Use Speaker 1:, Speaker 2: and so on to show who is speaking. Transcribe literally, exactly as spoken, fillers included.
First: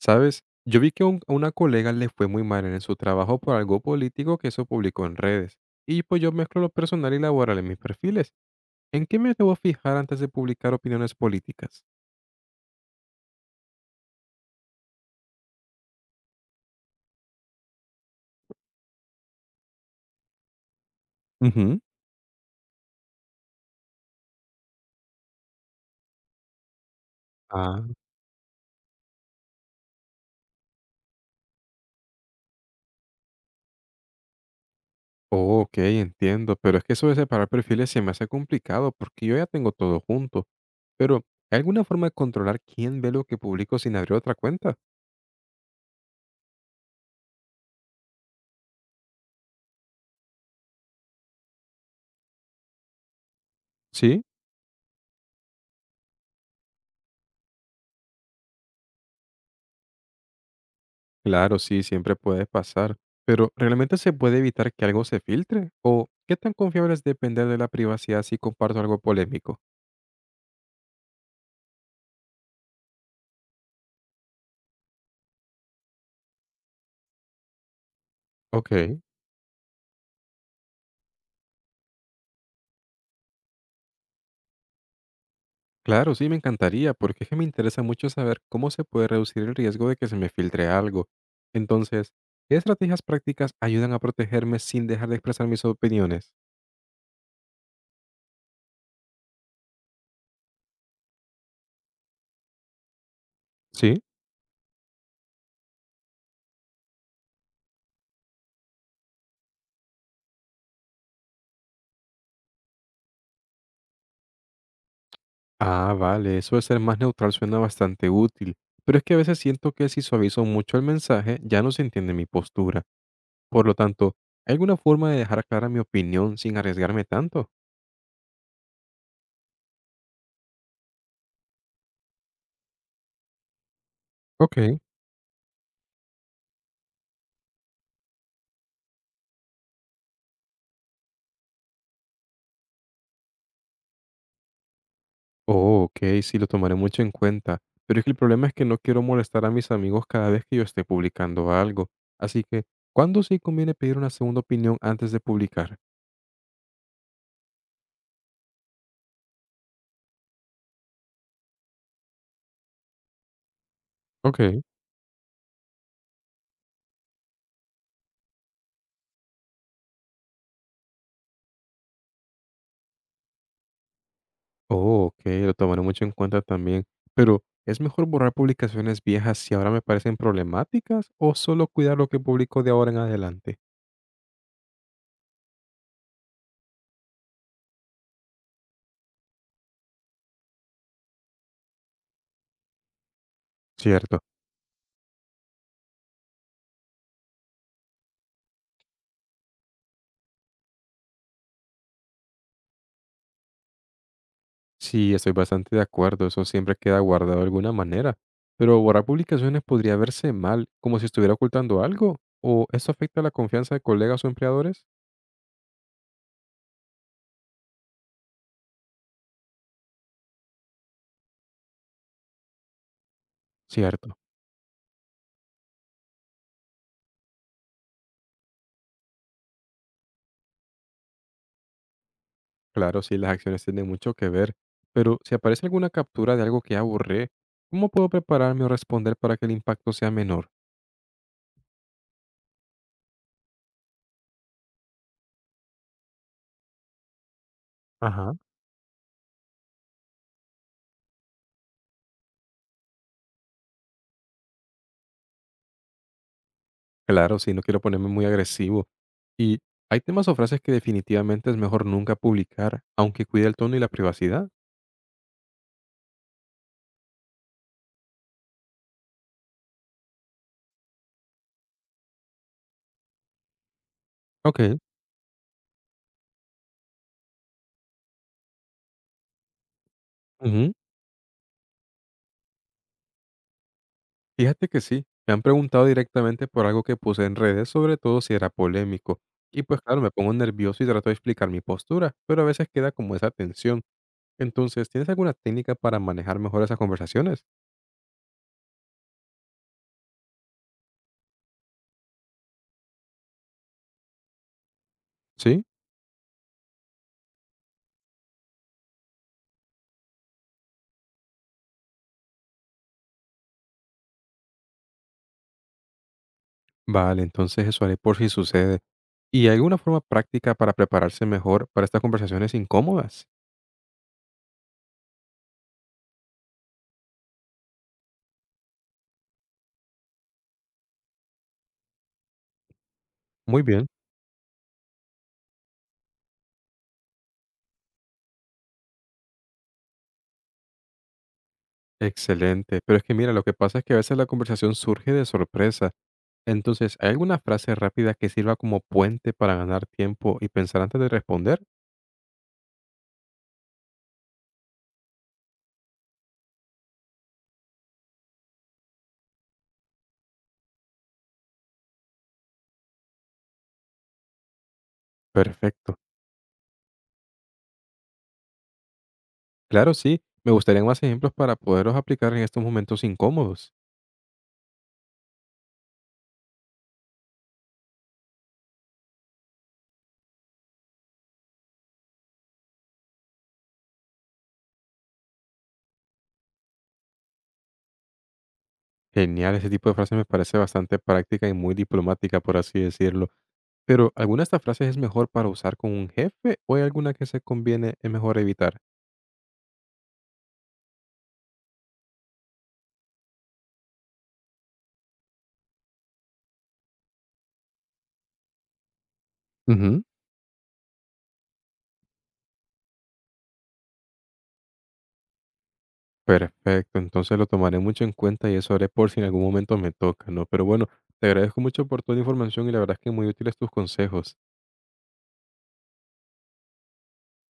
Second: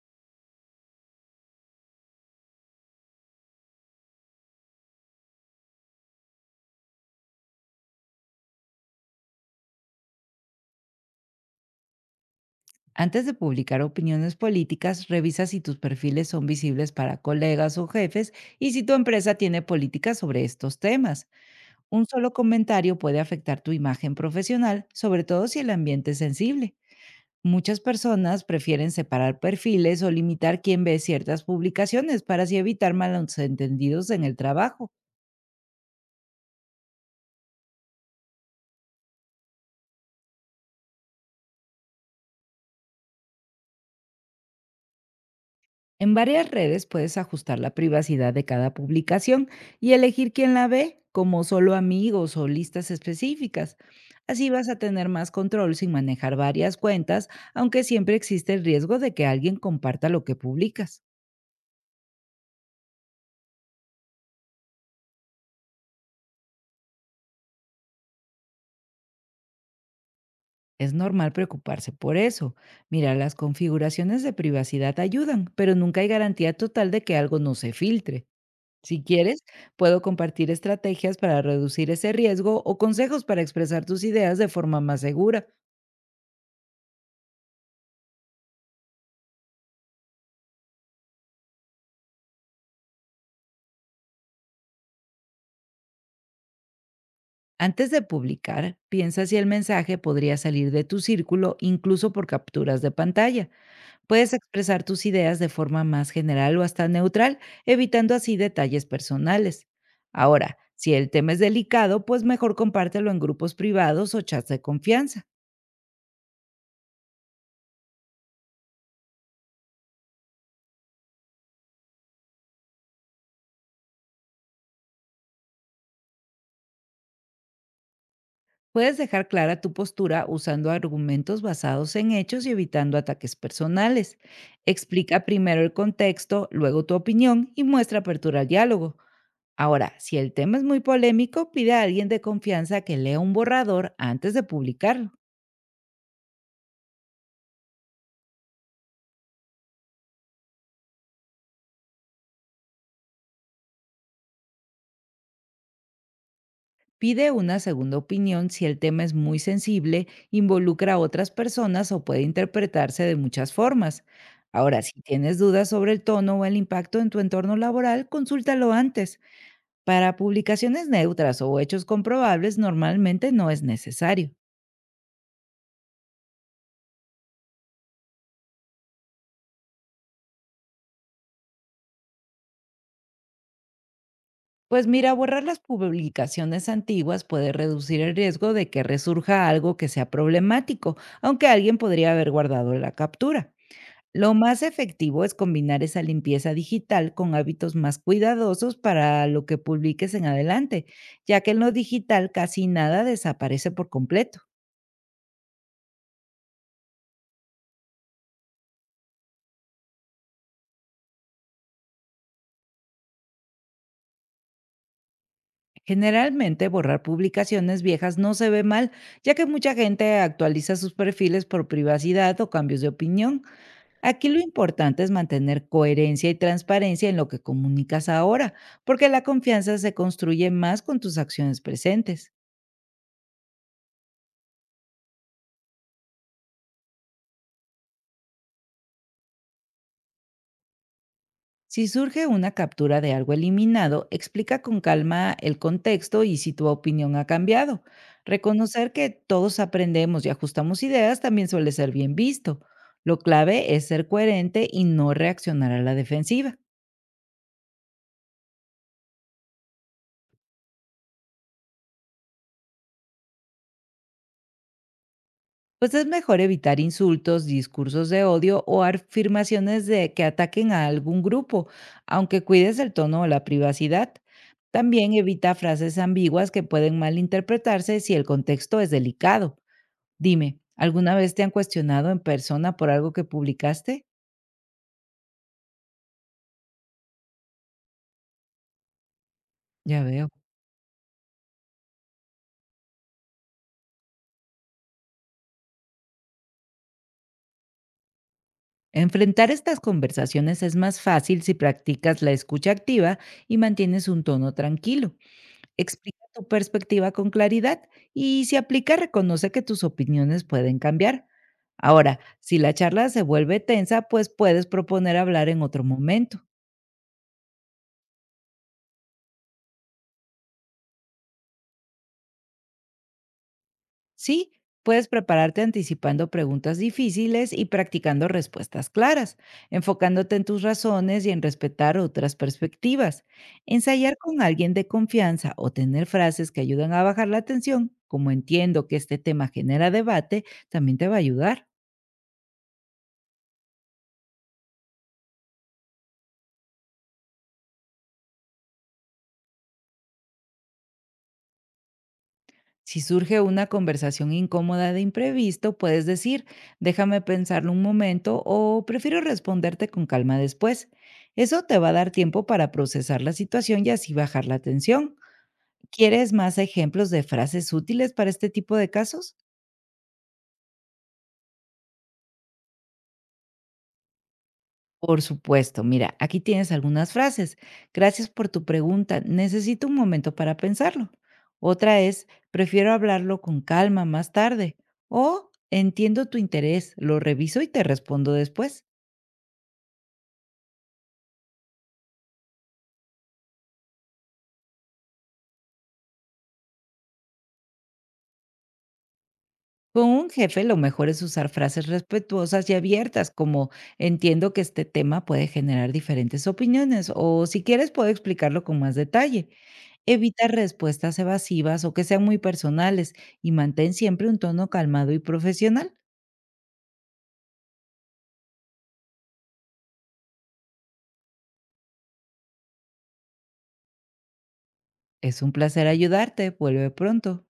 Speaker 1: ¿Sabes? Yo vi que un- a una colega le fue muy mal en su trabajo por algo político que eso publicó en redes. Y pues yo mezclo lo personal y laboral en mis perfiles. ¿En qué me debo fijar antes de publicar opiniones políticas?
Speaker 2: Antes de publicar opiniones políticas, revisa si tus perfiles son visibles para colegas o jefes y si tu empresa tiene políticas sobre estos temas.
Speaker 1: Ujú.
Speaker 2: Un solo comentario puede afectar tu imagen profesional, sobre todo si el ambiente es sensible. Muchas
Speaker 1: Ah,
Speaker 2: personas prefieren separar perfiles o limitar quién ve ciertas publicaciones para así evitar malos entendidos en el trabajo.
Speaker 1: oh, ok, entiendo. Pero es que eso de separar perfiles se me hace complicado porque yo ya tengo todo junto. ¿Pero, hay alguna forma de controlar quién ve lo que publico sin abrir otra cuenta?
Speaker 2: En varias redes puedes ajustar la privacidad de cada publicación y elegir quién la ve, como solo amigos o listas específicas.
Speaker 1: ¿Sí?
Speaker 2: Así vas a tener más control sin manejar varias cuentas, aunque siempre existe el riesgo de que alguien comparta lo que publicas.
Speaker 1: Claro, sí, siempre puede pasar. Pero, ¿realmente se puede evitar que algo se filtre? ¿O qué tan confiable es depender de la privacidad si comparto algo polémico?
Speaker 2: Es normal preocuparse por eso. Mira, las configuraciones de privacidad ayudan, pero nunca hay garantía total de que algo no se filtre.
Speaker 1: Ok.
Speaker 2: Si quieres, puedo compartir estrategias para reducir ese riesgo o consejos para expresar tus ideas de forma más segura.
Speaker 1: Claro, sí, me encantaría, porque es que me interesa mucho saber cómo se puede reducir el riesgo de que se me filtre algo. Entonces, ¿qué estrategias prácticas ayudan a protegerme sin dejar de expresar mis opiniones?
Speaker 2: Antes de publicar, piensa si el mensaje podría salir de tu círculo incluso por capturas de pantalla.
Speaker 1: Sí.
Speaker 2: Puedes expresar tus ideas de forma más general o hasta neutral, evitando así detalles personales. Ahora, si el tema es delicado, pues mejor compártelo en grupos privados o chats de confianza.
Speaker 1: Ah, vale, eso de ser más neutral suena bastante útil, pero es que a veces siento que si suavizo mucho el mensaje, ya no se entiende mi postura. Por lo tanto, ¿hay alguna forma de dejar clara mi opinión sin arriesgarme tanto?
Speaker 2: Puedes dejar clara tu postura usando argumentos basados en hechos y evitando ataques personales.
Speaker 1: Ok.
Speaker 2: Explica primero el contexto, luego tu opinión y muestra apertura al diálogo. Ahora, si el tema es muy polémico, pide a alguien de confianza que lea un borrador antes de publicarlo.
Speaker 1: Oh, ok, sí, lo tomaré mucho en cuenta. Pero es que el problema es que no quiero molestar a mis amigos cada vez que yo esté publicando algo. Así que, ¿cuándo sí conviene pedir una segunda opinión antes de publicar?
Speaker 2: Pide una segunda opinión si el tema es muy sensible, involucra a otras personas o puede interpretarse de muchas formas.
Speaker 1: Ok.
Speaker 2: Ahora, si tienes dudas sobre el tono o el impacto en tu entorno laboral, consúltalo antes. Para publicaciones neutras o hechos comprobables normalmente no es necesario.
Speaker 1: Oh, ok, lo tomaré mucho en cuenta también. Pero, ¿es mejor borrar publicaciones viejas si ahora me parecen problemáticas o solo cuidar lo que publico de ahora en adelante?
Speaker 2: Pues mira, borrar las publicaciones antiguas puede reducir el riesgo de que resurja algo que sea problemático, aunque alguien podría haber guardado la captura.
Speaker 1: Cierto.
Speaker 2: Lo más efectivo es combinar esa limpieza digital con hábitos más cuidadosos para lo que publiques en adelante, ya que en lo digital casi nada desaparece por completo.
Speaker 1: Sí, estoy bastante de acuerdo, eso siempre queda guardado de alguna manera. Pero borrar publicaciones podría verse mal, como si estuviera ocultando algo, o eso afecta la confianza de colegas o empleadores.
Speaker 2: Generalmente borrar publicaciones viejas no se ve mal, ya que mucha gente actualiza sus perfiles por privacidad o cambios de opinión.
Speaker 1: Cierto,
Speaker 2: Aquí lo importante es mantener coherencia y transparencia en lo que comunicas ahora, porque la confianza se construye más con tus acciones presentes.
Speaker 1: claro, sí, las acciones tienen mucho que ver, pero si aparece alguna captura de algo que ya borré, ¿cómo puedo prepararme o responder para que el impacto sea menor?
Speaker 2: Si surge una captura de algo eliminado, explica con calma el contexto y si tu opinión ha cambiado.
Speaker 1: Ajá.
Speaker 2: Reconocer que todos aprendemos y ajustamos ideas también suele ser bien visto. Lo clave es ser coherente y no reaccionar a la defensiva.
Speaker 1: Claro, sí, no quiero ponerme muy agresivo. Y hay temas o frases que definitivamente es mejor nunca publicar, aunque cuide el tono y la privacidad.
Speaker 2: Pues es mejor evitar insultos, discursos de odio o afirmaciones de que ataquen a algún grupo, aunque cuides el tono o la privacidad.
Speaker 1: Ok.
Speaker 2: También evita frases ambiguas que pueden malinterpretarse si el contexto es delicado. Dime,
Speaker 1: Ujú.
Speaker 2: ¿alguna vez te han cuestionado en persona por algo que publicaste?
Speaker 1: Fíjate que sí, me han preguntado directamente por algo que puse en redes, sobre todo si era polémico. Y pues
Speaker 2: Ya
Speaker 1: claro, me
Speaker 2: veo.
Speaker 1: pongo nervioso y trato de explicar mi postura, pero a veces queda como esa tensión. Entonces, ¿tienes alguna técnica para manejar mejor esas conversaciones?
Speaker 2: Enfrentar estas conversaciones es más fácil si practicas la escucha activa y mantienes un tono tranquilo.
Speaker 1: Sí,
Speaker 2: Explica tu perspectiva con claridad y si aplica, reconoce que tus opiniones pueden cambiar. Ahora, si la charla se vuelve tensa, pues puedes proponer hablar en otro momento.
Speaker 1: vale, entonces eso haré por si sucede. ¿Y hay alguna forma práctica para prepararse mejor para estas conversaciones incómodas?
Speaker 2: Sí, puedes prepararte anticipando preguntas difíciles y practicando respuestas claras, enfocándote en tus razones y en respetar otras perspectivas.
Speaker 1: Muy bien,
Speaker 2: Ensayar con alguien de confianza o tener frases que ayudan a bajar la tensión, como entiendo que este tema genera debate, también te va a ayudar.
Speaker 1: excelente. Pero es que mira, lo que pasa es que a veces la conversación surge de sorpresa. Entonces, ¿hay alguna frase rápida que sirva como puente para ganar tiempo y pensar antes de responder?
Speaker 2: Si surge una conversación incómoda de imprevisto, puedes decir, déjame pensarlo un momento o prefiero responderte con calma después. Eso te va a dar tiempo para procesar la situación y así bajar la tensión.
Speaker 1: Perfecto.
Speaker 2: ¿Quieres más ejemplos de frases útiles para este tipo de casos?
Speaker 1: Claro, sí. Me gustarían más ejemplos para poderlos aplicar en estos momentos incómodos.
Speaker 2: Por supuesto, mira, aquí tienes algunas frases. Gracias por tu pregunta. Necesito un momento para pensarlo. Otra es, prefiero hablarlo con calma más tarde. O, entiendo tu interés, lo reviso y te respondo después.
Speaker 1: Genial, ese tipo de frase me parece bastante práctica y muy diplomática, por así decirlo. Pero, ¿alguna de estas frases es mejor para usar con un jefe o hay alguna que se conviene, es mejor evitar?
Speaker 2: Con un jefe lo mejor es usar frases respetuosas y abiertas, como entiendo que este tema puede generar diferentes opiniones o si quieres puedo explicarlo con más detalle.
Speaker 1: Ujú.
Speaker 2: Evita respuestas evasivas o que sean muy personales y mantén siempre un tono calmado y profesional.
Speaker 1: Perfecto, entonces lo tomaré mucho en cuenta y eso haré por si en algún momento me toca, ¿no? Pero bueno, te agradezco mucho por toda la información y la verdad es que muy útiles tus consejos.
Speaker 2: Es un placer ayudarte. Vuelve pronto.